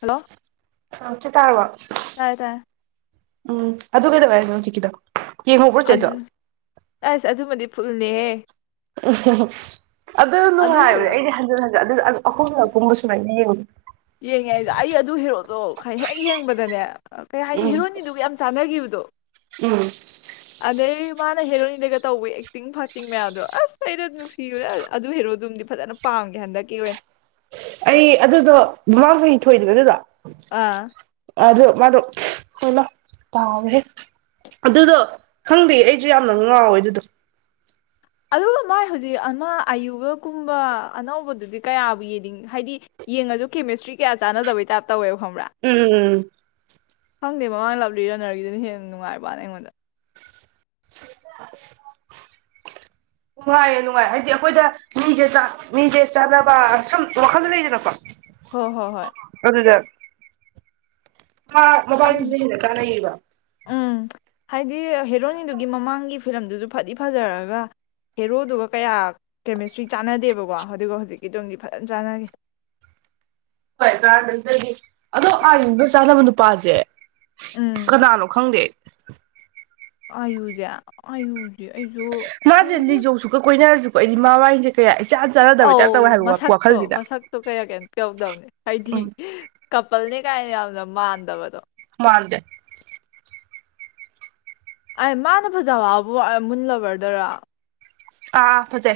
hello ꯃꯆ ꯇꯥꯕ ꯇꯥꯏꯌꯦ ꯇꯥꯏꯌꯦ ꯎꯝ ꯑꯗꯨ ꯀꯩꯗꯧꯕ ꯍꯥꯏꯅꯣ ꯀꯤꯀꯤꯗꯣ ꯑ ꯑꯁ ꯑꯗꯨ ꯑꯗꯨ ꯃꯗꯤ ꯐꯨꯜꯅꯦꯍꯦ ꯑ ꯑꯗꯨ ꯅꯨꯡꯉꯥꯏꯕꯅꯦ ꯑꯩꯗꯤ ꯍꯟ ꯍꯟꯦ ꯑꯗꯨ ꯑꯍꯨꯝꯂꯛꯀꯨꯝꯕ ꯁꯨꯃꯥꯏꯅ ꯌꯦꯡꯉꯤ ꯌꯦꯡꯉꯦꯗ ꯑꯩ ꯑꯗꯨ ꯍꯦꯔꯣꯗꯣ ꯈꯔ ꯍꯦꯛ ꯌꯦꯡꯕꯗꯅꯦ ꯀꯩ ꯍꯥꯏꯅꯤ ꯎꯝ ꯍꯤꯔꯣꯅꯤꯗꯨꯒ ꯌꯥꯝ ꯆꯥꯟꯅꯈꯤꯕꯗꯣ ꯎꯝ ꯑꯗꯩ ꯃꯥꯅ ꯍꯦꯔꯣꯏꯟꯗꯒ ꯇꯧꯕ ꯑꯦꯛꯇꯤꯡ ꯐꯥꯛꯇꯤꯡ ꯃꯌꯥꯝꯗꯣ ꯑꯁ ꯑꯩꯩꯅ ꯅꯨꯡꯁꯤꯔ ꯑꯗꯨ ꯍꯦꯔꯣꯗꯨꯝꯗꯤ ꯐꯖꯅ ꯄꯥꯝꯒꯦ ꯍꯟꯗꯛꯀꯤ ꯑꯣꯏꯅ ꯑꯩ ꯑꯗꯨꯗꯣ ꯃꯃꯥꯡ ꯆꯍꯤ ꯊꯣꯛꯣꯏꯗꯕ ꯑꯗꯨꯗ ꯑꯥ ꯍ ꯑꯗꯣ ꯃꯥꯗꯣ ꯍꯣꯏꯅ ꯇꯥꯔꯦ ꯑꯗꯨꯗꯣ ꯈꯪꯗꯦ ꯑꯩꯁꯨ ꯌꯥꯝꯅ ꯉꯥꯎꯋꯦ ꯑꯗꯨꯗꯣ ꯑꯗꯨꯒ ꯃꯥꯏ ꯍꯧꯖꯤꯛ ꯑꯃ ꯑꯌꯨꯒꯀꯨꯝꯕ ꯑꯅꯧꯕꯗꯨꯗꯤ ꯀꯌꯥꯕꯨ ꯌꯦꯡꯅꯤꯡ ꯍꯥꯏꯗꯤ ꯌꯦꯡꯉꯁꯨ ꯀꯦꯃꯤꯁꯇ꯭ꯔꯤ ꯀꯌꯥ ꯆꯥꯟꯅꯗꯕꯩ ꯇꯥꯏꯞ ꯇꯧꯋꯦꯕ ꯈꯪꯕ꯭ꯔꯥ ꯎꯝꯝ ꯈꯪꯗꯦ ꯃꯃꯥꯡ ꯂꯥꯞꯂꯤ ꯔꯟꯅꯔꯒꯤꯗꯨꯅ ꯍꯦꯟꯅ ꯅꯨꯡꯉꯥꯏꯕꯅ ꯑꯩꯉꯣꯟꯗ ꯅꯨꯡꯉꯥꯏꯌꯦ ꯅꯨꯡꯉꯥꯏ ꯍꯥꯏꯗꯤ ꯑꯩꯈꯣꯏꯗ ꯃꯤꯁꯦ ꯃꯤꯁꯦ ꯆꯥꯅꯕ ꯁꯨꯝ ꯋꯥꯈꯜꯗ ꯂꯩꯗꯅꯀꯣ ꯍꯣꯏ ꯍꯣ ꯍꯣꯏ ꯍꯥ ꯈꯪ ꯃꯣꯕꯥꯏꯜꯁꯤꯁꯨ ꯍꯦꯟꯅ ꯆꯥꯟꯅꯩꯌꯦꯕ ꯎꯝ ꯍꯥꯏꯗꯤ ꯍꯦꯔꯣꯅꯤꯗꯨꯒꯤ ꯃꯃꯥꯡꯒꯤ ꯐꯤꯂꯝꯗꯨꯁꯨ ꯐꯗꯤ ꯐꯖꯔꯒ ꯍꯦꯔꯣꯗꯨꯒ ꯀꯌꯥ ꯀꯦꯃꯤꯁꯇ꯭ꯔꯤ ꯆꯥꯟꯅꯗꯦꯕꯀꯣ ꯑꯗꯨꯒ ꯍꯧꯖꯤꯛꯀꯤꯗꯣꯝꯗꯤ ꯐꯖꯅ ꯆꯥꯟꯅꯒꯦ ꯍꯣꯏ ꯇꯔꯥꯗꯒꯤ ꯑꯗꯣ ꯑꯥꯔꯤꯗꯨꯗ ꯆꯥꯅꯕ ꯅꯨꯄꯥꯁꯦ ꯎꯝ ꯀꯅꯥꯅꯣ ꯈꯪꯗꯦ [inaudible] ꯑꯌꯨꯖ ꯑꯌꯨ ꯃꯥꯁꯦ ꯂꯤꯖꯧꯁꯨꯀ ꯀꯣꯏꯅꯔꯁꯨ ꯑꯩꯗꯤ ꯃꯥꯥ ꯋꯥꯏꯟꯁꯦ ꯀꯌꯥ ꯏꯆꯥꯟ ꯆꯥꯟꯅꯗꯕꯩ ꯑꯧ ꯇꯥꯏꯞ ꯇꯧꯋꯦ ꯍꯥꯏꯕ ꯃꯁꯛꯇꯣ ꯋꯥꯈꯜꯁꯤꯗ ꯃꯁꯛꯇꯣ ꯀꯌꯥ ꯀꯌꯥ ꯌꯥꯎꯗꯕꯅꯦ ꯍꯥꯏꯗꯤ ꯎꯝ ꯀꯄꯜꯅꯤ ꯀꯥꯏꯅ ꯌꯥꯝꯅ ꯃꯥꯟꯗꯕꯗꯣ ꯜꯗ ꯑꯦ ꯃꯥꯅ ꯐꯖꯕꯕꯨ ꯃꯨꯜꯂꯕ꯭ꯔꯗꯔ ꯑꯥ ꯐꯖꯦ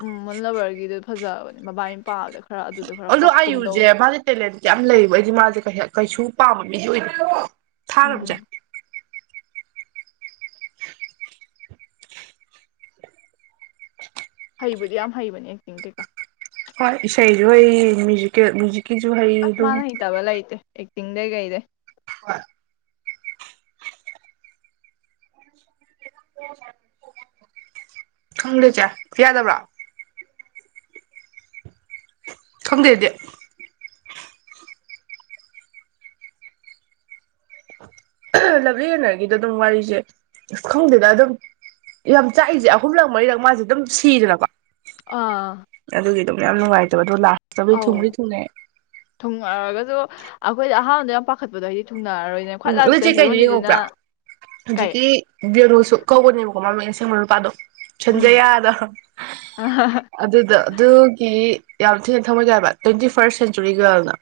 ꯎꯝ ꯃꯨꯜꯂꯕꯔꯒꯤꯗꯣ ꯐꯖꯕꯅꯦ ꯃꯕꯥ ꯃꯄꯥꯗ ꯈꯔ ꯈꯔ ꯑꯗꯨꯗ ꯄꯛꯀꯨꯝ ꯑꯌꯨꯁꯦ ꯇꯧꯕꯅꯦ ꯃꯥꯁꯦ ꯇꯦꯂꯦꯟꯁ ꯌꯥꯝ ꯂꯩꯕ ꯑꯩꯗꯤ ꯃꯥꯁꯦ ꯀꯩꯁꯨ ꯄꯥꯝꯝꯕꯅꯦ ꯑꯣꯏꯅ ꯊꯥꯔꯕꯁꯦ ꯎꯝ ꯍꯩꯕꯨꯗꯤ ꯌꯥꯝ ꯍꯩꯕꯅꯦ ꯑꯦꯛꯇꯤꯡ ꯀꯩꯀꯥ ꯍꯣꯏ ꯏꯁꯩꯁꯨ ꯑꯩ ꯃ꯭ꯌꯨꯖꯤꯀꯦꯜꯨ ꯑꯁ ꯃꯥꯅ ꯍꯇꯕꯂ ꯑ ꯇꯤꯟꯗꯦꯒ ꯏꯗ ꯍ ꯍ ꯈꯪ꯭ꯔꯦ ꯆꯦ ꯀ ꯌꯥꯗꯕ꯭ꯔꯥ ꯈꯪꯗꯦꯗꯦ ꯂꯞꯂꯅꯒꯤꯗ ꯑꯗꯨꯝ ꯋꯥꯔꯤꯁꯦ ꯑꯁ ꯈꯪꯗꯦꯗ ꯑꯗꯨꯝ ꯌꯥꯝ ꯆꯥꯛꯏꯁꯦ ꯑꯍꯨꯝꯂꯛ ꯃꯔꯤꯔꯛ ꯃꯥꯁꯦ ꯑꯗꯨꯝ ꯁꯤꯗꯅꯀꯣ ꯑꯥ ꯑꯗꯨꯒꯤ ꯑꯗꯨꯝ ꯌꯥꯝ ꯅꯨꯡꯉꯥꯏꯇꯕ ꯑꯗꯣ ꯂꯥꯛ ꯑꯧ ꯊꯨꯡꯉꯛꯔꯒꯁꯨ ꯑꯩꯈꯣꯏꯗ ꯑꯍꯥꯟꯕꯗ ꯌꯥꯝ ꯄꯥꯈꯠꯄꯗꯣ ꯍꯥꯏꯗꯤ ꯊꯨꯡꯅꯔꯔꯣꯏꯅꯦ ꯈ꯭ꯋꯥꯏ ꯎꯝ ꯂꯥꯁꯇ ꯑꯗꯨꯆꯦ ꯀꯩꯗ ꯍꯦꯔꯣꯅꯤꯗꯨꯅ ꯌꯡꯍꯧꯕ꯭ꯔꯥ ꯀꯩ ꯍꯧꯖꯤꯛꯀꯤ ꯕꯅꯨꯁꯨ ꯀꯧꯕꯅꯦꯕ ꯀꯃ ꯃꯁꯦ ꯃ ꯔꯨꯄꯥꯗꯣ ꯎꯝ ꯁꯟꯖꯌꯥꯗ ꯑꯗꯨꯗ ꯑꯗꯨꯒꯤ ꯌꯥꯝ ꯊꯤꯅ ꯊꯝꯃꯒꯦ ꯍꯥꯏꯕ ꯇ꯭ꯋꯦꯟꯇꯤ ꯐꯥꯔꯁ ꯁꯦꯟꯆꯨꯔꯤ ꯒꯔꯜꯅ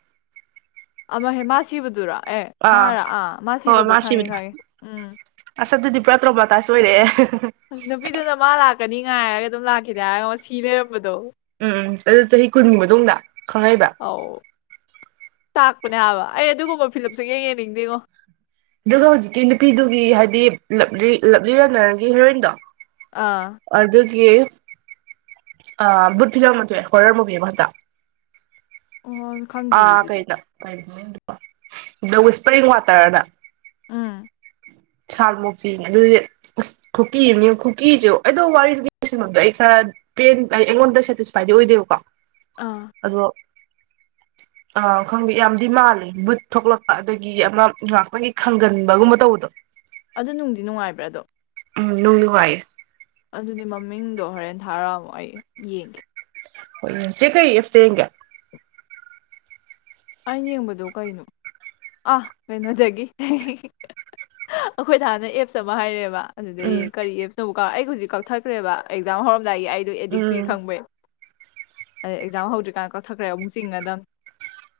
ꯑꯃ ꯍꯦꯃꯥ ꯁꯤꯕꯗꯨꯔ ꯑꯦ ꯃꯥꯔ ꯑꯥ ꯃꯥ ꯁꯤꯕꯗꯣ ꯈꯪꯉꯤ ꯈꯪꯉꯤ ꯎꯝ ꯆꯥ ꯇ꯭ꯔꯣꯕꯇꯥꯏ ꯁꯣꯏꯔꯛꯑꯦ ꯑꯁ ꯅꯨꯄꯤꯗꯨꯅ ꯃꯥ ꯂꯥꯛꯀꯅꯤ ꯉꯥꯏꯔꯒ ꯑꯗꯨꯝ ꯂꯥꯛꯈꯤꯗ ꯁꯤꯅꯦꯦ ꯃꯕꯗꯣ ꯇ ꯆꯍꯤ ꯀꯨꯟꯒꯤ ꯃꯇꯨꯡꯗ ꯈꯪꯉꯥꯏꯗ ꯑꯧ ꯇꯥꯛꯄꯅꯦ ꯍꯥꯏꯕ ꯑꯩ ꯑꯗꯨꯒꯨꯝꯕ ꯐꯤꯂꯞꯁ ꯌꯦꯡ ꯌꯦꯡꯅꯤꯡꯗꯦꯉꯣ ꯑꯗꯨꯒ ꯍꯧꯖꯤꯛꯀꯤ ꯅꯨꯄꯤꯗꯨꯒꯤ ꯍꯥꯏꯗꯤ ꯂꯞꯂꯤ ꯂꯞꯂꯤ ꯔꯅꯔꯒꯤ ꯍꯦꯔꯣꯏꯟꯗꯣ ꯑꯥ ꯌꯦ ꯑ ꯕꯨꯠ ꯐꯤꯂꯝ ꯑꯃ ꯊꯣꯀ ꯑꯦ ꯍꯣꯔꯔ ꯃꯨꯚꯤ ꯑꯃ ꯍꯟꯇꯛ ꯑꯣ ꯈꯪꯗꯤꯌꯦ ꯑꯥ ꯑꯗꯨꯗꯤ ꯀꯩꯗ ꯀ ꯗ ꯋꯤꯁꯄ꯭ꯔꯤꯡ ꯋꯥꯇꯔꯅ ꯎꯝ ꯁꯥꯔ ꯃꯣꯛꯆꯤꯅꯦ ꯑꯗꯨꯗꯤ ꯑꯁ ꯈꯨꯀꯤ ꯑꯃꯅꯦ ꯈꯨꯀꯤꯖꯨ ꯑꯩꯗꯣ ꯋꯥꯔꯤꯗꯨꯗꯤ [unintelligible] ꯑꯩ ꯈꯔ ꯄꯦꯟ ꯑꯩꯉꯣꯟꯗ ꯁꯦꯇꯤꯁꯐꯥꯏꯗꯤ ꯑꯣꯏꯗꯦꯕꯀꯣ ꯑꯥ ꯑꯗꯣ ꯑꯥ ꯈꯪꯗꯦ ꯌꯥꯝꯗꯤ ꯃꯥꯂꯦ ꯕꯨꯠ ꯊꯣꯛꯂꯛꯄ ꯑꯗꯒꯤ ꯑꯃ ꯉꯥꯛꯇꯒꯤ ꯈꯪꯒꯟꯕꯒꯨꯝꯕ ꯇꯧꯕꯗꯣ ꯑꯗꯨ ꯅꯨꯡꯗꯤ ꯅꯨꯡꯉꯥꯏꯕ꯭ꯔꯥ ꯑꯗꯣ ꯎꯝ ꯅꯨꯡ ꯅꯨꯉꯥꯏꯌꯦ ꯑꯗꯨꯗꯤ ꯃꯃꯤꯡꯗꯣ ꯍꯣꯔꯦꯟ ꯊꯥꯔ ꯑꯝꯃꯨ ꯑꯩ ꯌꯦꯡꯒꯦ ꯍꯣꯏ ꯌꯦꯡ ꯆꯦ ꯀꯩ ꯑꯦꯞꯁ ꯇ ꯌꯦꯡꯒꯦ ꯑꯩꯅ ꯌꯦꯡꯕꯗꯣ ꯀꯩꯅꯣ ꯑꯥ ꯀꯩꯅꯣꯗꯒꯤ ꯑꯈꯣꯏꯗꯥ ꯅ ꯑꯦꯞꯁ ꯑꯃ ꯍꯥꯏꯔꯦꯕ ꯑꯗꯨꯗ ꯎꯝ ꯌꯦꯡ ꯀꯔꯤ ꯑꯦꯞꯁ ꯅꯣꯕꯧ ꯀ ꯑꯩ ꯍꯧꯖꯤꯛ ꯀꯛꯊꯠꯈ꯭ꯔꯦꯕ ꯑꯦꯛꯖꯥꯝ ꯍꯧꯔ ꯗꯥꯏꯒꯤ ꯑꯩꯗꯣ ꯎꯝ ꯑꯦꯗꯤꯛꯇꯨꯏ ꯈꯪꯕꯩ ꯑꯩ ꯑꯦꯛꯖꯥꯝ ꯍꯧꯗ꯭ꯔꯤꯀꯥꯟ ꯀꯛꯊꯠꯈ꯭ꯔꯦ ꯑꯃꯨꯛ ꯆꯤꯡꯉꯗꯝꯅꯤ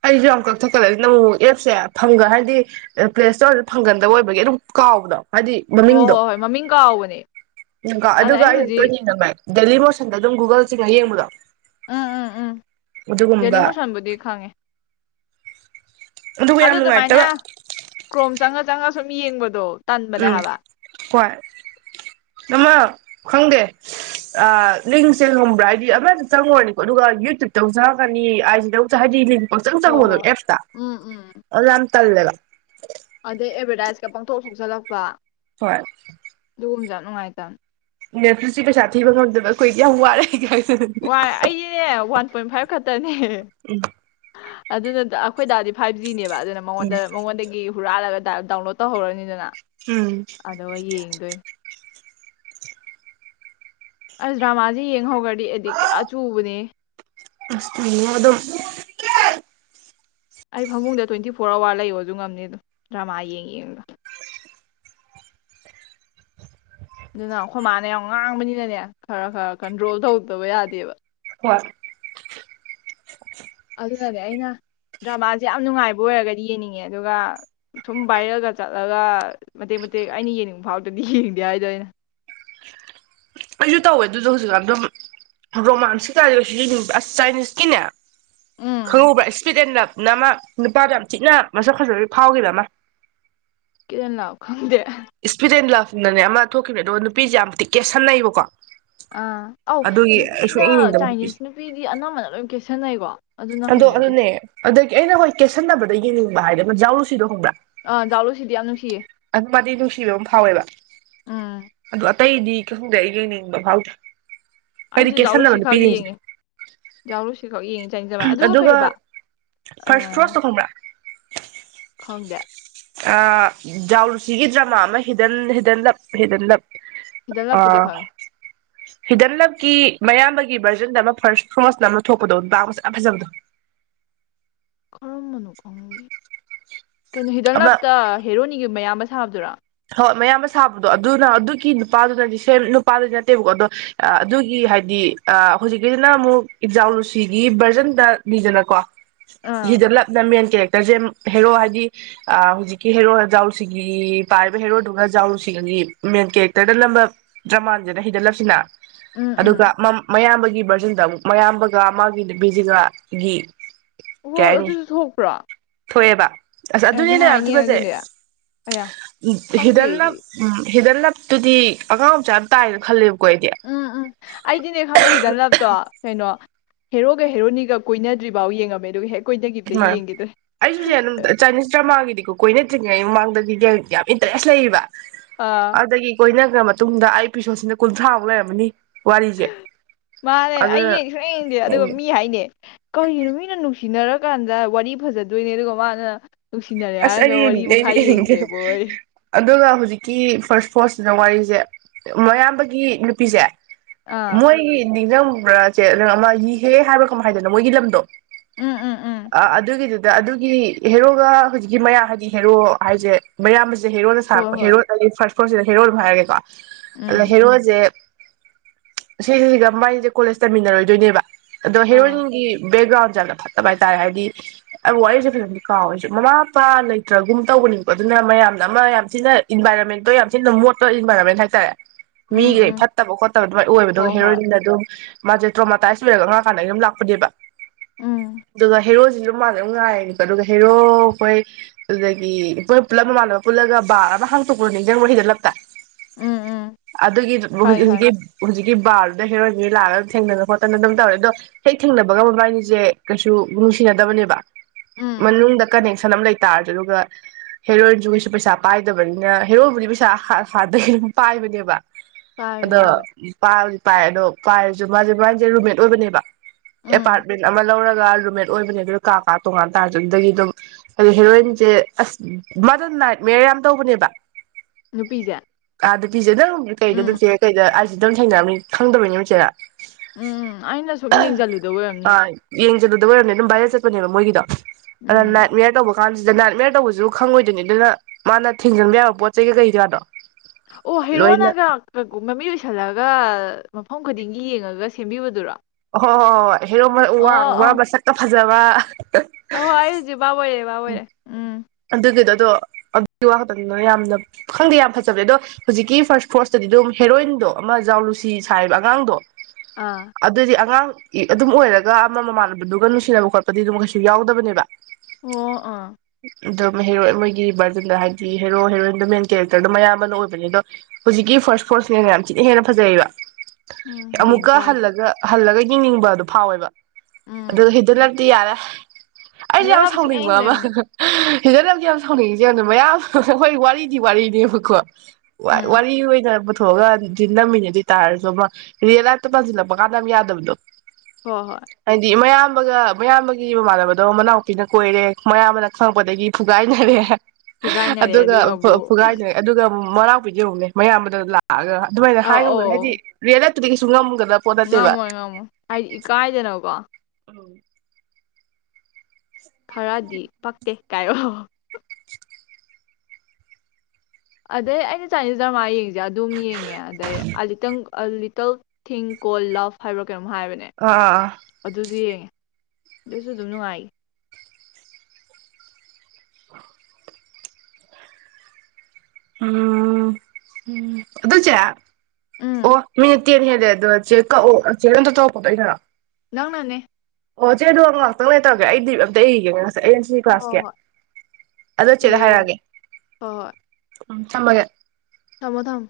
ꯑꯩ ꯖꯨ ꯌꯥꯝ ꯀꯛꯊꯠꯀꯜꯂꯦ ꯑꯗꯨꯅ ꯑꯃꯨꯃꯨꯛ ꯑꯦꯞꯁꯦ ꯐꯪꯒ ꯍꯥꯏꯗꯤ ꯄ꯭ꯂꯦ ꯏꯁꯇꯣꯔꯗ ꯐꯪꯒꯟꯗꯕ ꯑꯣꯏꯕꯒꯤ ꯑꯗꯨꯝ ꯀꯥꯎꯕꯗꯣ ꯍꯥꯏꯗꯤ ꯃꯃꯤꯡꯗꯣ ꯅꯦ ꯒ ꯑꯗꯨꯒ ꯑꯩꯅ ꯇꯣꯏ ꯌꯦꯡꯒꯟꯕꯥ ꯗꯦꯂꯤ ꯃꯣꯁꯟꯗ ꯑꯗꯨꯝ ꯒꯨꯒꯜ ꯆꯤꯡꯉ ꯍꯌꯦꯡꯕ [unintelligible] ꯎꯝ ꯎꯝ ꯎꯝ ꯗꯦꯂꯤ ꯃꯨꯁꯟꯕꯨꯗꯤ ꯈꯪꯉꯦ ꯑꯗꯨꯒ ꯑꯗꯨ ꯌꯥꯝ ꯑꯗꯨꯃꯥꯏꯅ ꯅꯨꯡꯉꯥꯏꯇꯕ ꯀ꯭ꯔꯣꯝ ꯆꯪꯉ ꯆꯪꯉ ꯁꯨꯝ ꯌꯦꯡꯕꯗꯣ ꯇꯟꯕꯅꯦ ꯎꯝ ꯍꯥꯏꯕ ꯍꯣꯏ ꯑꯃ ꯈꯪꯗꯦ ꯑ ꯂꯤꯡ ꯁꯦ ꯈꯪꯕ꯭ꯔꯥ ꯍꯥꯏꯗꯤ ꯑꯃꯗ ꯆꯪꯉꯨꯔꯅꯤꯀꯣ ꯑꯗꯨꯒ ꯌꯨꯇ꯭ꯌꯨꯕꯇ ꯑꯃꯨꯛ ꯆꯪꯉꯛꯀꯅꯤ ꯑꯥꯏꯖꯤꯗ ꯑꯃꯨꯛ ꯍꯥꯏꯗꯤ ꯂꯤꯡ ꯄꯪꯆꯪ ꯍꯣꯏ ꯆꯪꯕꯗꯣ ꯍꯣꯏ ꯑꯦꯞꯁꯇ ꯎꯝ ꯎꯝ ꯑꯗꯨ ꯌꯥꯝ ꯇꯜꯂꯦꯕ ꯑꯗꯩ ꯑꯦꯚꯔꯗꯥꯏꯁꯀ ꯄꯪꯊꯣꯛ ꯊꯣꯛꯆꯜꯂꯛꯄ ꯍꯣꯏ [unintelligible] ꯅꯨꯡꯉꯥꯏꯇꯝ ꯅꯦꯠꯐꯂꯤꯛꯁ ꯀꯤ ꯄꯩꯁꯥ ꯊꯤꯕ ꯉꯝꯗꯕ ꯑꯈꯣꯏꯗꯤ ꯌꯥꯝ ꯋꯥꯔꯦ ꯀꯥꯏꯗꯅ ꯋꯥ ꯑꯩꯗꯤꯅꯦ ꯋꯥꯟ ꯄꯣꯏꯟ ꯐꯥꯏꯚ ꯈꯇꯅꯦ ꯎꯝ ꯑꯗꯨꯅ ꯑꯈꯣꯏ ꯗꯥꯗꯤ ꯐꯥꯏꯚ ꯖꯤꯅꯦꯕ ꯕ ꯑꯗꯨꯅ ꯎꯝ ꯃꯉꯣꯟꯗ ꯃꯉꯣꯟꯗꯒꯤ ꯍꯨꯔꯜꯂꯒ ꯗꯥꯎꯟꯂꯣꯗ ꯇꯧꯍꯧꯔꯅꯤꯗꯅ ꯎꯝ ꯑꯗꯣ ꯌꯦꯡꯗꯣꯏꯅꯦ ꯑꯁ ꯗ꯭ꯔꯃꯥꯁꯦ ꯌꯦꯡꯍꯧꯈ꯭ꯔꯗꯤ ꯑꯦꯗꯤꯛ ꯄꯨꯔꯥ ꯆꯨꯕꯅꯦ ꯑꯁ ꯑ ꯑꯗꯨꯝ ꯑꯩ ꯐꯃꯨꯡꯗ ꯇ꯭ꯋꯦꯟꯇꯤ ꯐꯣꯔ ꯑꯋꯥꯔ ꯂꯩꯌꯣꯁꯨ ꯉꯝꯅꯤ ꯑꯗꯨꯝ ꯗ꯭ꯔꯃꯥ ꯌꯦꯡꯉ ꯌꯦꯡꯗꯣ [unintelligible] ꯑꯗꯨꯅ ꯑꯩꯈꯣꯏ ꯃꯥꯅ ꯌꯥꯝ ꯉꯥꯡꯕꯅꯤꯅꯅꯦ ꯈꯔ ꯈꯔ ꯀꯟꯇ꯭ꯔꯣꯜ ꯇꯧꯗꯕ ꯌꯥꯗꯦꯕ ꯍꯣꯏ ꯑꯗꯨꯅꯅꯦ ꯑꯩꯅ ꯗ꯭ꯔꯃꯥꯁꯦ ꯌꯥꯝ ꯅꯨꯡꯉꯥꯏꯕ ꯑꯣꯏꯔꯒꯗꯤ ꯌꯦꯡꯅꯤꯡꯉꯦ ꯑꯗꯨꯒ ꯁꯨꯝ ꯚꯥꯏꯔꯦꯜꯒ ꯆꯠꯂꯒ ꯃꯇꯦꯛ ꯃꯇꯦꯛ ꯑꯩꯅ ꯌꯦꯡꯅꯤꯡꯕ ꯐꯥꯎꯗꯗꯤ ꯌꯦꯡꯗꯦ ꯍꯥꯏꯗꯩꯅ ꯑꯩꯁꯨ ꯇꯧꯋꯦ ꯑꯗꯨꯗ ꯍꯧꯖꯤꯛꯀꯥꯟ ꯑꯗꯨꯝ ꯔꯣꯃꯥꯟꯁꯀꯤꯩꯀꯥꯗꯤ ꯑꯁ ꯆꯥꯏꯅꯤꯁꯀꯤꯅꯦ ꯎꯝ ꯈꯪꯉꯕ꯭ꯔꯥ ꯏꯁꯄꯤꯗꯦꯟꯗ ꯅꯃ ꯅꯨꯄꯥꯗꯣ ꯌꯥꯝ ꯊꯤꯅ ꯃꯁꯛ ꯈꯁꯨꯛꯖꯤ ꯐꯥꯎꯈꯤꯕ ꯑꯃ ꯀꯗ ꯂꯅꯥꯑꯣ ꯈꯪꯗꯦ ꯏꯁꯄꯤꯠ ꯑꯦꯟ ꯂꯞꯅꯅꯦ ꯑꯃ ꯊꯣꯛꯈꯤꯕꯅꯦ ꯑꯗꯣ ꯅꯨꯄꯤꯁꯦ ꯌꯥꯝ ꯇꯤꯛꯀꯦ ꯁꯥꯟꯅꯩꯕꯀꯣ ꯑꯥ ꯑꯧ ꯅꯨꯄꯤꯗ ꯁꯨꯡꯌꯦꯡ ꯌꯦꯡꯅꯤꯡꯗꯕ ꯅꯨꯄꯤꯁꯦ ꯆꯥꯏꯅꯤꯁ ꯅꯨꯄꯤꯗꯤ ꯑꯅꯝꯕꯅ ꯂꯣꯏ ꯀꯦꯠꯁꯟꯅꯩꯀꯣ ꯑꯗꯣ ꯑꯗꯨꯅꯦ ꯑꯗꯒꯤ ꯑꯩꯅ ꯍꯣꯏ ꯀꯦꯁꯟꯅꯕꯗ ꯕ ꯍꯥꯏꯅ ꯎꯔꯨꯁꯤꯗꯣ ꯈꯣꯡꯕꯥ ꯑꯥ ꯖꯥꯎꯂꯨꯁꯤꯗꯤ ꯌꯥꯝ ꯅꯨꯡꯁꯤꯌꯦ ꯑꯗꯨꯃꯗꯤ ꯅꯨꯡꯁꯤꯕ ꯑꯃ ꯐꯥꯎꯋꯦꯕ ꯎꯝ ꯑꯗꯨ ꯑꯇꯩꯗꯤ ꯈꯪ ꯈꯪꯗꯦ ꯑꯩ ꯌꯦ ꯂꯩꯅꯤꯡꯕ ꯐꯥꯎꯗ꯭ꯔꯥ ꯑꯩꯁꯨ ꯖꯥꯔꯨ ꯁꯤꯈꯛ ꯌꯦꯡꯉꯦ ꯖꯥꯔꯨꯁꯤꯈꯛ ꯌꯦꯡꯉꯁꯤꯦ ꯑꯗꯨꯒ ꯐꯥꯔꯁ ꯑꯥ ꯐ꯭ꯔꯣꯁꯇꯣ ꯈꯪꯕ꯭ꯔꯥ ꯈꯪꯗꯦ ꯑ ꯖꯥꯎꯔꯨꯁꯤꯒꯤ ꯗ꯭ꯔꯃꯥ ꯑꯃ ꯍꯤꯗ ꯍꯤꯗꯟꯂꯞ ꯍꯤꯗꯟꯂꯞ ꯜ ꯍꯥꯄꯨꯗꯤ ꯈꯥꯋ ꯍꯤꯗꯟꯂꯞꯀꯤ ꯃꯌꯥꯝꯕꯒꯤ ꯚꯔꯖꯟꯗ ꯑꯃ ꯐꯥꯔꯁ ꯐꯃꯁꯅ ꯑꯃ ꯊꯣꯛꯄꯗꯣ ꯄꯕꯁꯦ ꯌꯥꯝ ꯐꯖꯕꯗꯣ ꯈꯔꯝ ꯃꯅꯨ ꯀꯣꯡꯕꯤ ꯀꯩꯅꯣ ꯍꯤꯗꯥꯛ ꯑꯃ ꯂꯥꯞꯇ ꯍꯦꯔꯣꯅꯤꯒꯤ ꯃꯌꯥꯝ ꯁꯥꯕꯗꯨꯔꯥ ꯍꯣꯏ ꯃꯌꯥꯝ ꯑꯃ ꯁꯥꯕꯗꯣ ꯑꯗꯨꯅ ꯑꯗꯨꯒꯤ ꯅꯨꯄꯥꯗꯨꯅꯗꯤ ꯁꯦꯝ ꯅꯨꯄꯥꯗꯨꯗꯤ ꯅꯠꯇꯦꯕꯀꯣ ꯑꯗꯣ ꯑꯗꯨꯒꯤ ꯍꯥꯏꯗꯤ ꯑ ꯍꯧꯖꯤꯛꯀꯤꯁꯤꯅ ꯑꯃꯨꯛ ꯏꯟꯖꯥꯎ ꯂꯨꯁꯤꯒꯤ ꯚꯔꯖꯟꯗ ꯅꯤꯗꯅꯀꯣ ꯑꯥ ꯏꯗꯂ ꯅꯝꯕ ꯑꯅ ꯀꯦꯦ ꯇꯖꯦꯝ ꯍꯦꯔꯣ ꯍꯥꯏꯗꯤ ꯍꯧꯨꯖꯤꯛꯀꯤ ꯍꯦꯔꯣ ꯍꯖꯥꯎꯁꯤꯒꯤ ꯄꯥꯏꯕ ꯍꯦꯔꯣꯗꯨꯒ ꯥꯔꯨꯁꯤꯂꯒꯤ ꯃꯦꯟ ꯀꯦꯔꯦꯛꯇꯔꯗ ꯅꯝꯕ ꯗ꯭ꯔꯃꯥꯁꯤꯅ ꯍꯩꯗꯠꯂꯞꯁꯤꯅ ꯎꯝ ꯑꯗꯨꯒ ꯎꯝ ꯃꯌꯥꯝꯕꯒꯤ ꯒꯤ ꯚꯔꯖꯟꯗ ꯑꯃꯨꯛ ꯃꯌꯥꯝꯕꯒ ꯃꯥꯒꯤ ꯅꯨꯄꯤꯁꯤꯒꯒꯤ ꯍ ꯀꯩ ꯍꯥꯏꯅꯤ ꯑꯗꯨꯁꯨ ꯊꯣꯛꯄ꯭ꯔꯥ ꯊꯣꯛꯑꯦꯕ ꯑꯁ ꯑꯗꯨꯅꯦꯅꯦ ꯌꯥꯕ ꯊꯤ ꯐꯁꯦ ꯑꯌꯥ ꯈꯪꯗꯦ ꯍꯤꯗꯜꯅ ꯑꯩꯗꯤ ꯎꯝ ꯍꯤꯗ ꯂꯞꯇꯨꯗꯤ ꯑꯉꯥꯡ ꯃꯆꯥ ꯌꯥꯝ ꯇꯥꯏꯅ ꯈꯜꯂꯦꯕ ꯎꯝ ꯎꯝ ꯑꯩꯗꯤꯅꯦ ꯈꯪꯕ꯭ꯔ ꯍꯤꯗꯂꯞꯇꯣ ꯀꯩꯅꯣ ꯍꯦꯔꯣꯒ ꯍꯦꯔꯣꯅꯤꯒ ꯀꯣꯏꯅꯗ꯭ꯔꯤꯐꯥꯎ ꯌꯦꯡꯉꯝꯃꯦ ꯑꯗꯨꯒ ꯍꯦꯛ ꯀꯣꯏꯅꯈꯤꯕꯗ ꯍꯣꯏ ꯌꯦꯡꯈꯤꯗ꯭ꯔꯦ ꯑꯩꯁꯨꯁ ꯑꯗꯨꯝ ꯆꯥꯏꯅꯤꯁ ꯆꯥꯝꯃꯉꯥꯒꯤꯗꯤ ꯀꯣꯏꯅꯗ꯭ꯔꯤꯉꯩ ꯃꯃꯥꯡꯗꯒꯤꯗꯤ ꯌꯥꯝ ꯏꯟꯇꯔꯦꯁ ꯂꯩꯌꯦꯕ ꯑꯥ ꯑꯗꯒꯤ ꯀꯣꯏꯅ ꯈ꯭ꯔ ꯃꯇꯨꯡꯗ ꯑꯩ ꯄꯁꯣꯠꯁꯤꯅ ꯀꯨꯟꯊ꯭ꯔꯥꯃꯨꯛ ꯂꯩꯔꯃꯅꯤ ꯃꯥꯅꯦ ꯑꯩ ꯌꯦꯡ ꯁ ꯌꯦꯡꯗꯦ ꯑꯗꯨꯒ ꯃꯤ ꯍꯥꯏꯅꯦ ꯀꯔꯤꯒꯤꯅꯣ ꯃꯤꯅ ꯅꯨꯡꯁꯤꯅꯔꯀꯥꯟꯗ ꯋꯥꯔꯤ ꯐꯖꯗꯣꯏꯅꯦ ꯑꯗꯨꯒ ꯃꯥꯅ ꯅꯨꯡꯁꯤꯅꯔꯦ ꯑꯁ ꯍꯥꯏꯔꯒ ꯑꯩ ꯋꯥꯔꯤ ꯌꯦꯡꯅꯤꯡꯦ ꯃꯈꯥ ꯑꯩꯁꯨ ꯌꯦꯡꯅꯤꯡꯒꯦ ꯌꯦꯡꯗ꯭ꯔꯦꯕꯣꯏ ꯑꯗꯨꯒ ꯍꯧꯖꯤꯛꯀꯤ ꯐꯥꯔꯁ ꯐꯣꯔꯁꯁꯤꯅ ꯋꯥꯔꯤꯁꯦ ꯃꯌꯥꯝꯕꯒꯤ ꯅꯨꯄꯤꯁꯦ ꯑꯥ ꯃꯣꯏ ꯔꯝ ꯭ꯔꯦ ꯅꯪ ꯑꯃ ꯏꯍꯦ ꯍꯥꯏꯕ꯭ꯔꯥ ꯀꯃꯥꯏꯗꯅꯣ ꯃꯣꯏꯒꯤ ꯂꯝꯗꯣ ꯎꯝ ꯎꯝ ꯎꯝ ꯑ ꯑꯗꯨꯗꯒꯤꯗꯨ ꯑꯗꯨꯒꯤ ꯍꯦꯔꯣꯒ ꯍꯧꯖꯤꯛ ꯃꯌꯥ ꯍꯥꯏꯗꯤ ꯍꯦꯔꯣ ꯍꯥꯏꯁꯦ ꯃꯌꯥꯝ ꯍꯦꯔꯣꯗ ꯍꯣꯏ ꯁꯥꯄ ꯍꯣꯏ ꯍꯦꯔꯣ ꯐ ꯁꯤꯗ ꯍꯦꯔꯣꯜ ꯍꯥꯏꯔꯒꯀꯣ ꯑ ꯎꯝ ꯍꯦꯔꯣꯁꯦ ꯁꯤꯁꯤꯒ ꯕꯥꯏꯁꯦ ꯀꯣꯂꯦꯖ ꯇꯝꯃꯤꯟꯅꯔꯣꯏꯗꯣꯏꯅꯦꯕ ꯑꯗꯣ ꯑꯥ ꯍꯦꯔꯣꯅꯤꯒꯤ ꯕꯦꯛ ꯒ꯭ꯔꯥꯎꯟ ꯐꯠꯇꯕ ꯍꯥꯏꯇꯥꯔꯦ ꯍꯥꯏꯗꯤ ꯑꯩ ꯋꯥꯔꯤꯁꯦ ꯐꯖꯅꯗꯤ ꯀꯥꯎꯋꯦꯁꯨ ꯃꯃꯥ ꯅꯨꯄꯥ ꯂꯩꯇ꯭ꯔꯒꯨꯝ ꯇꯧꯕꯅꯤꯕꯣ ꯑꯗꯨꯅ ꯃꯌꯥꯝꯅ ꯑꯃ ꯌꯥꯝ ꯊꯤꯅ ꯏꯟꯚꯥꯏꯔꯣꯟꯃꯦꯟꯗꯣ ꯌꯥꯝ ꯊꯤꯅ ꯃꯣꯠꯄ ꯏꯟꯚꯥꯏꯔꯣꯟꯃꯦꯟ ꯍꯥꯏꯇꯥꯔꯦ ꯎꯝ ꯃꯤꯒ ꯎꯝ ꯐꯠꯇꯕ ꯈꯣꯠꯇꯕ ꯑꯗꯨꯃꯥꯏꯅ ꯑꯣꯏꯕ ꯑꯗꯨꯒ ꯍꯣꯏ ꯍꯣꯏ ꯍꯦꯔꯣꯏꯟꯗ ꯑꯗꯨꯝ ꯃꯥꯁꯦ ꯇ꯭ꯔꯣꯃꯥꯇꯥꯏꯁ ꯑꯣꯏꯔꯒ ꯉꯉꯥ ꯀꯥꯟꯅꯒ ꯌꯥꯝ ꯂꯥꯛꯄꯅꯦꯕ ꯎꯝ ꯑꯗꯨꯒ ꯍꯦ ꯔꯣ ꯁꯤ ꯂ ꯃꯥꯜꯂ ꯑꯗꯨ ꯉꯥꯏꯔꯅꯤꯀꯣ ꯑꯗꯨꯒ ꯍꯦꯔꯣ ꯍꯣꯏ ꯑꯗꯨꯗꯒꯤ ꯄꯨꯞ ꯄꯨꯜꯂꯞ ꯃꯃꯥꯟꯅꯕ ꯄꯨꯜꯂꯒ ꯕꯥꯔ ꯑꯃ ꯍꯥꯡꯇꯣꯛꯈ꯭ꯔꯣ ꯅꯤꯡꯖꯪ ꯃꯍꯩꯗꯂꯞꯇ ꯎꯝ ꯎꯝ ꯈꯪꯉꯦ ꯈꯪꯉꯦ [unintelligible] ꯒꯤ ꯕꯥꯜꯗꯨꯗ ꯍꯦꯔꯣꯏꯕ ꯂꯥꯛꯑꯒ ꯑꯗꯨꯝ ꯊꯦꯡꯅ ꯈꯣꯠꯇꯅ ꯑꯗꯨꯝ ꯇꯧꯔꯦ ꯑꯗꯣ ꯍꯦꯛ ꯊꯦꯡꯅꯕꯒ ꯃꯕꯥꯅꯤꯁꯦ ꯀꯩꯁꯨ ꯅꯨꯡꯁꯤꯅꯗꯕꯅꯦꯕ ꯎꯝ ꯃꯅꯨꯡꯗ ꯀꯅꯦꯛꯁꯟ ꯑꯃ ꯂꯩꯇ ꯇꯥꯔꯁꯨ ꯑꯗꯨꯒ ꯍꯦꯔꯣꯏꯟꯁꯨ ꯀꯩꯁꯨ ꯄꯩꯁꯥ ꯄꯥꯏꯗꯕꯅꯤꯅ ꯍꯦꯔꯣꯏꯕꯨꯗꯤ ꯄꯩꯁꯥ ꯍꯥꯟꯅꯗꯒꯤ ꯑꯗꯨꯝ ꯄꯥꯏꯕꯅꯦꯕ ꯄꯥꯏꯕꯅꯦ ꯑꯗꯨ ꯃꯥꯕꯨꯗꯤ ꯄꯜ ꯄꯥꯏ ꯑꯗꯣ ꯄꯥꯏꯔꯁꯨ ꯃꯥꯁꯦ ꯃꯥꯁꯦ ꯔꯨꯝꯃꯦꯠ ꯑꯣꯏꯕꯅꯦꯕ ꯎꯝ ꯑꯦꯄꯥꯔꯠꯃꯦꯟ ꯑꯃ ꯂꯧꯔꯒ ꯔꯨꯝꯃꯦꯠ ꯑꯣꯏꯕꯅꯦ ꯑꯗꯨꯗ ꯀꯥ ꯀꯥ ꯇꯣꯡꯉꯥꯟ ꯇꯥꯔꯁꯨ ꯑꯗꯨꯗꯒꯤ ꯑꯗꯨꯝ ꯑꯗꯣ ꯍꯦꯔꯣꯏꯟꯁꯦ ꯑꯁ ꯃꯗꫭ ꯅꯥꯏꯠ ꯃꯤꯌꯔ ꯌꯥꯝ ꯇꯧꯕꯅꯦꯕ ꯅꯨꯄꯤꯖꯦ ꯑꯥ ꯅꯨꯄꯤꯖꯦ ꯅꯪ ꯀꯩꯗ [unintelligible] ꯀꯩꯗ ꯑꯗꯨꯝ ꯊꯦꯡꯅꯔꯝꯅꯤ ꯈꯪꯗꯕꯩꯅꯦ ꯆꯦꯅ ꯎꯝ ꯑꯩꯅ ꯁꯨꯝ ꯌꯦꯡꯁꯤꯜꯂꯨꯗ ꯑꯣꯏꯔꯝꯅꯤ ꯌꯦꯡꯖꯜꯂꯨꯗꯕꯩ ꯑꫭꯏꯔꯝꯅꯤ ꯑꯗꯨꯝ ꯚꯥꯏꯔꯦꯜ ꯆꯠꯄ ꯅꯦꯕ ꯃꫭꯏꯒꯤꯗꫭ ꯑꯗ ꯎꯝ ꯅꯥꯠꯏ ꯃꯤꯌ꯭ꯔꯊꯧ ꯀꯥꯟꯁꯤꯗ ꯅꯥꯏꯠ ꯃꯦꯌꯥꯔ ꯇꯧꯕꯁꯨ ꯈꯪꯉꯣꯏꯗꯣꯏꯅꯤ ꯑꯗꯨꯅ ꯃꯥꯅ ꯊꯦꯡꯖꯤꯟꯕ ꯌꯥꯕ ꯄꯣꯠ ꯆꯩ ꯀꯩ ꯀꯥꯗꯣ ꯑꯣ ꯍꯩꯔꯣꯅꯒ [unintelligible] ꯃꯃꯤ ꯎꯥꯏꯁꯜꯂꯒ ꯃꯐꯝ ꯈꯨꯗꯤꯡꯒꯤ ꯌꯦꯡꯉꯒ ꯁꯦꯝꯕꯤꯕꯗꯨꯔꯣ ꯑꯣ ꯍꯣ ꯍꯣꯏ ꯍꯦꯔꯣꯗꯣ ꯋꯥꯡꯕ꯭ꯔꯥ ꯃꯁꯛꯀꯥ ꯖꯕ ꯑ ꯑꯩ ꯍꯧꯖꯤꯛ ꯚꯥꯞ ꯑꫭꯏꯔꯦ ꯚꯥꯞ ꯑꫭꯏꯔꯦ ꯎꯝ ꯑꯗꯨꯒꯤꯗꯣ ꯑꯗꯣ ꯑꯗꯨꯒꯤ ꯋꯥꯈꯛꯇꯗ ꯌꯥꯝꯅ ꯈꯪꯗꯦ ꯌꯥꯝ ꯐꯖꯕꯗ ꯑꯗꯣ ꯍꯧꯖꯤꯛꯀꯤ ꯐꯥꯔꯁ ꯐꯣꯔꯁꯇꯗꯤ ꯑꯗꯨꯝ ꯍꯦꯔꯣꯏꯟꯗꯣ ꯑꯃ ꯖꯥꯎ ꯂꯨꯁꯤ ꯁꯥꯔꯤꯕ ꯑꯉꯥꯡꯗꯣ ꯑꯥ ꯑꯗꯨꯗꯤ ꯑꯉꯥꯡ ꯑꯗꯨꯝ ꯑꯣꯏꯔꯒ ꯑꯃ ꯃꯃꯥꯟꯅꯕꯗꯨꯒ ꯅꯨꯡꯁꯤꯅꯕ ꯈꯣꯠꯄꯗꯤ ꯑꯗꯨꯝ ꯀꯩꯁꯨ ꯌꯥꯎꯗꯕꯅꯦꯕ ꯑꯣ ꯑꯥ ꯑꯗꯨꯝ ꯍꯦꯔꯣꯏ ꯃꯣꯏꯒꯤ ꯚꯔꯖꯟꯗ ꯍꯥꯏꯕꯗꯤ ꯍꯦꯔꯣ ꯍꯦꯔꯣꯏꯟꯗꯣ ꯃꯦꯟ ꯀꯦꯔꯦꯛꯇꯔꯗꯣ ꯃꯌꯥꯝꯕꯅ ꯑꯣꯏꯕꯅꯦ ꯑꯗꯣ ꯍꯧꯖꯤꯛꯀꯤ ꯐꯥꯔꯁ ꯐꯣꯔꯁꯤꯅ ꯌꯥꯝ ꯊꯤꯅ ꯍꯦꯟꯅ ꯐꯖꯩꯌꯦꯕ ꯎꯝ ꯌꯦꯡ ꯑꯃꯨꯛꯀ ꯇꯥꯔꯦ ꯍꯜꯂꯒ ꯍꯜꯂꯒ ꯌꯦꯡꯅꯤꯡꯕ ꯑꯗꯨ ꯐꯥꯎꯋꯦꯕ ꯎꯝ ꯑꯗꯨ ꯍꯤꯗꯜ ꯂꯛꯇꯤ ꯌꯥꯔꯦ ꯑꯩꯁꯦ ꯍꯤꯗꯥꯛ ꯌꯥꯝ ꯂꯥꯕꯤ ꯁꯨꯛꯌꯦꯡ ꯁꯥꯎꯅꯤꯡꯕ ꯑꯃ ꯌꯦꯡꯗꯕꯅꯦ ꯍꯤꯗꯜ ꯂꯞꯗꯤ ꯌꯥꯝ ꯁꯥꯎꯅꯤꯡꯉꯤꯁꯦ ꯌꯥꯝꯗ ꯃꯌꯥꯝ ꯑꯩꯈꯣꯏ ꯋꯥꯔꯤꯗꯤ ꯋꯥꯔꯤꯅꯦꯕꯀꯣ ꯋꯥꯔꯤ ꯎꯝ ꯋꯥꯔꯤ ꯑꯣꯏꯅ ꯄꯨ ꯊꯣꯛꯑꯒꯗꯤ ꯅꯝꯃꯤꯅ ꯑꯗꯨ ꯇꯥꯔꯁꯨ ꯔꯤꯌꯦꯜ ꯂꯥꯏꯐꯇ ꯄꯥꯁꯤꯜꯂꯛꯄ ꯀꯥꯟꯗ ꯑꯝ ꯌꯥꯗꯕꯗꯣ ꯍꯣꯏ ꯍꯣꯏ ꯍꯥꯏꯗꯤ ꯃꯌꯥꯝ ꯃꯌꯥꯝꯕꯒꯤ ꯃꯃꯥꯟꯅꯕꯤꯗꯣ ꯃꯅꯥꯎꯄꯤꯅ ꯀꯣꯏꯔꯦ ꯃꯌꯥꯝꯕꯅ ꯈꯪꯉꯛꯄꯗꯒꯤ ꯐꯨꯒꯥꯏꯅꯔꯦ ꯐꯨꯒꯥꯏꯅꯔꯦ ꯑꯗꯨꯒ ꯑꯃꯨꯛ ꯐꯨꯒꯥꯏꯅꯣꯏ ꯑꯗꯨꯒ ꯃꯅꯧꯄꯤꯗꫭ ꯌꯦꯡꯉꯨꯅꯦ ꯃꯌꯥꯝꯕꯗꯥ ꯑꯗꯨꯃꯥꯏꯅ ꯑꯧ ꯍꯥꯏ ꯉꯝꯒꯅꯤ ꯑꯧ ꯍꯥꯏꯗꯤ ꯔꯤ ꯁꯨꯡꯉꯝ ꯉꯝꯃꯣꯏ ꯉꯝꯃꯣꯏ ꯍꯥꯏꯗꯤ ꯏꯀꯥꯏꯗꯅꯀꯣ ꯎꯝ ꯈꯔꯗꯤ ꯄꯛꯇꯦ ꯀꯥꯏꯌꫭ ꯑꯗꯩ ꯑꯩꯅ ꯆꯥꯏꯅꯤꯁ ꯗꯔꯃꯥ ꯌꯦꯡꯁꯦ ꯑꯗꯨꯝ ꯌꯦꯡꯉꯦ ꯑꯗꯩ ꯑ ꯂꯤꯇꯜ ꯂꯤꯇꯜ ꯊꯤꯡ ꯀꯣꯜ ꯂꯞ ꯍꯥꯏꯔ ꯀꯩꯅꯣꯝ ꯍꯥꯏꯕꯅꯦ ꯑꯥ ꯑꯗꯨꯁꯨ ꯌꯦꯡꯉꯦ ꯁꯨꯁꯨ ꯅꯨ ꯑꯏ ꯎꯝ ꯎꯝ ꯑꯗꯨꯆꯦ ꯎꯝ ꯑꯣ ꯃꯤꯅꯠ ꯇꯦꯟ ꯍꯦꯜꯂꯦ ꯑꯗꯣ ꯆꯦꯛ ꯀꯛꯑꯣ ꯆꯦꯛ ꯑꯝꯇ ꯇꯧꯔꯛꯄꯗꯣ ꯑꯩꯅꯗꯣ ꯅꯪꯅꯅꯦ ꯑꯣ ꯆꯦ ꯑꯗꯨꯣ ꯉꯥꯛꯇꯪꯅꯦ ꯇꯧꯒꯦ ꯑꯩꯗꯤ ꯑꯝꯇ ꯏꯒꯦ ꯑꯩꯟ ꯁꯤ ꯍꯣꯏ ꯀ꯭ꯂꯥꯁ ꯍꯣꯏ ꯀꯦ ꯍꯣꯏ ꯑꯗ ꯆꯦꯂ ꯏꯔꯣ ꯏꯔꯣ ꯍꯥꯏꯔꯛꯑꯒꯦ ꯎꯝ ꯊꯃꯒ ꯆꯃꯗꯝ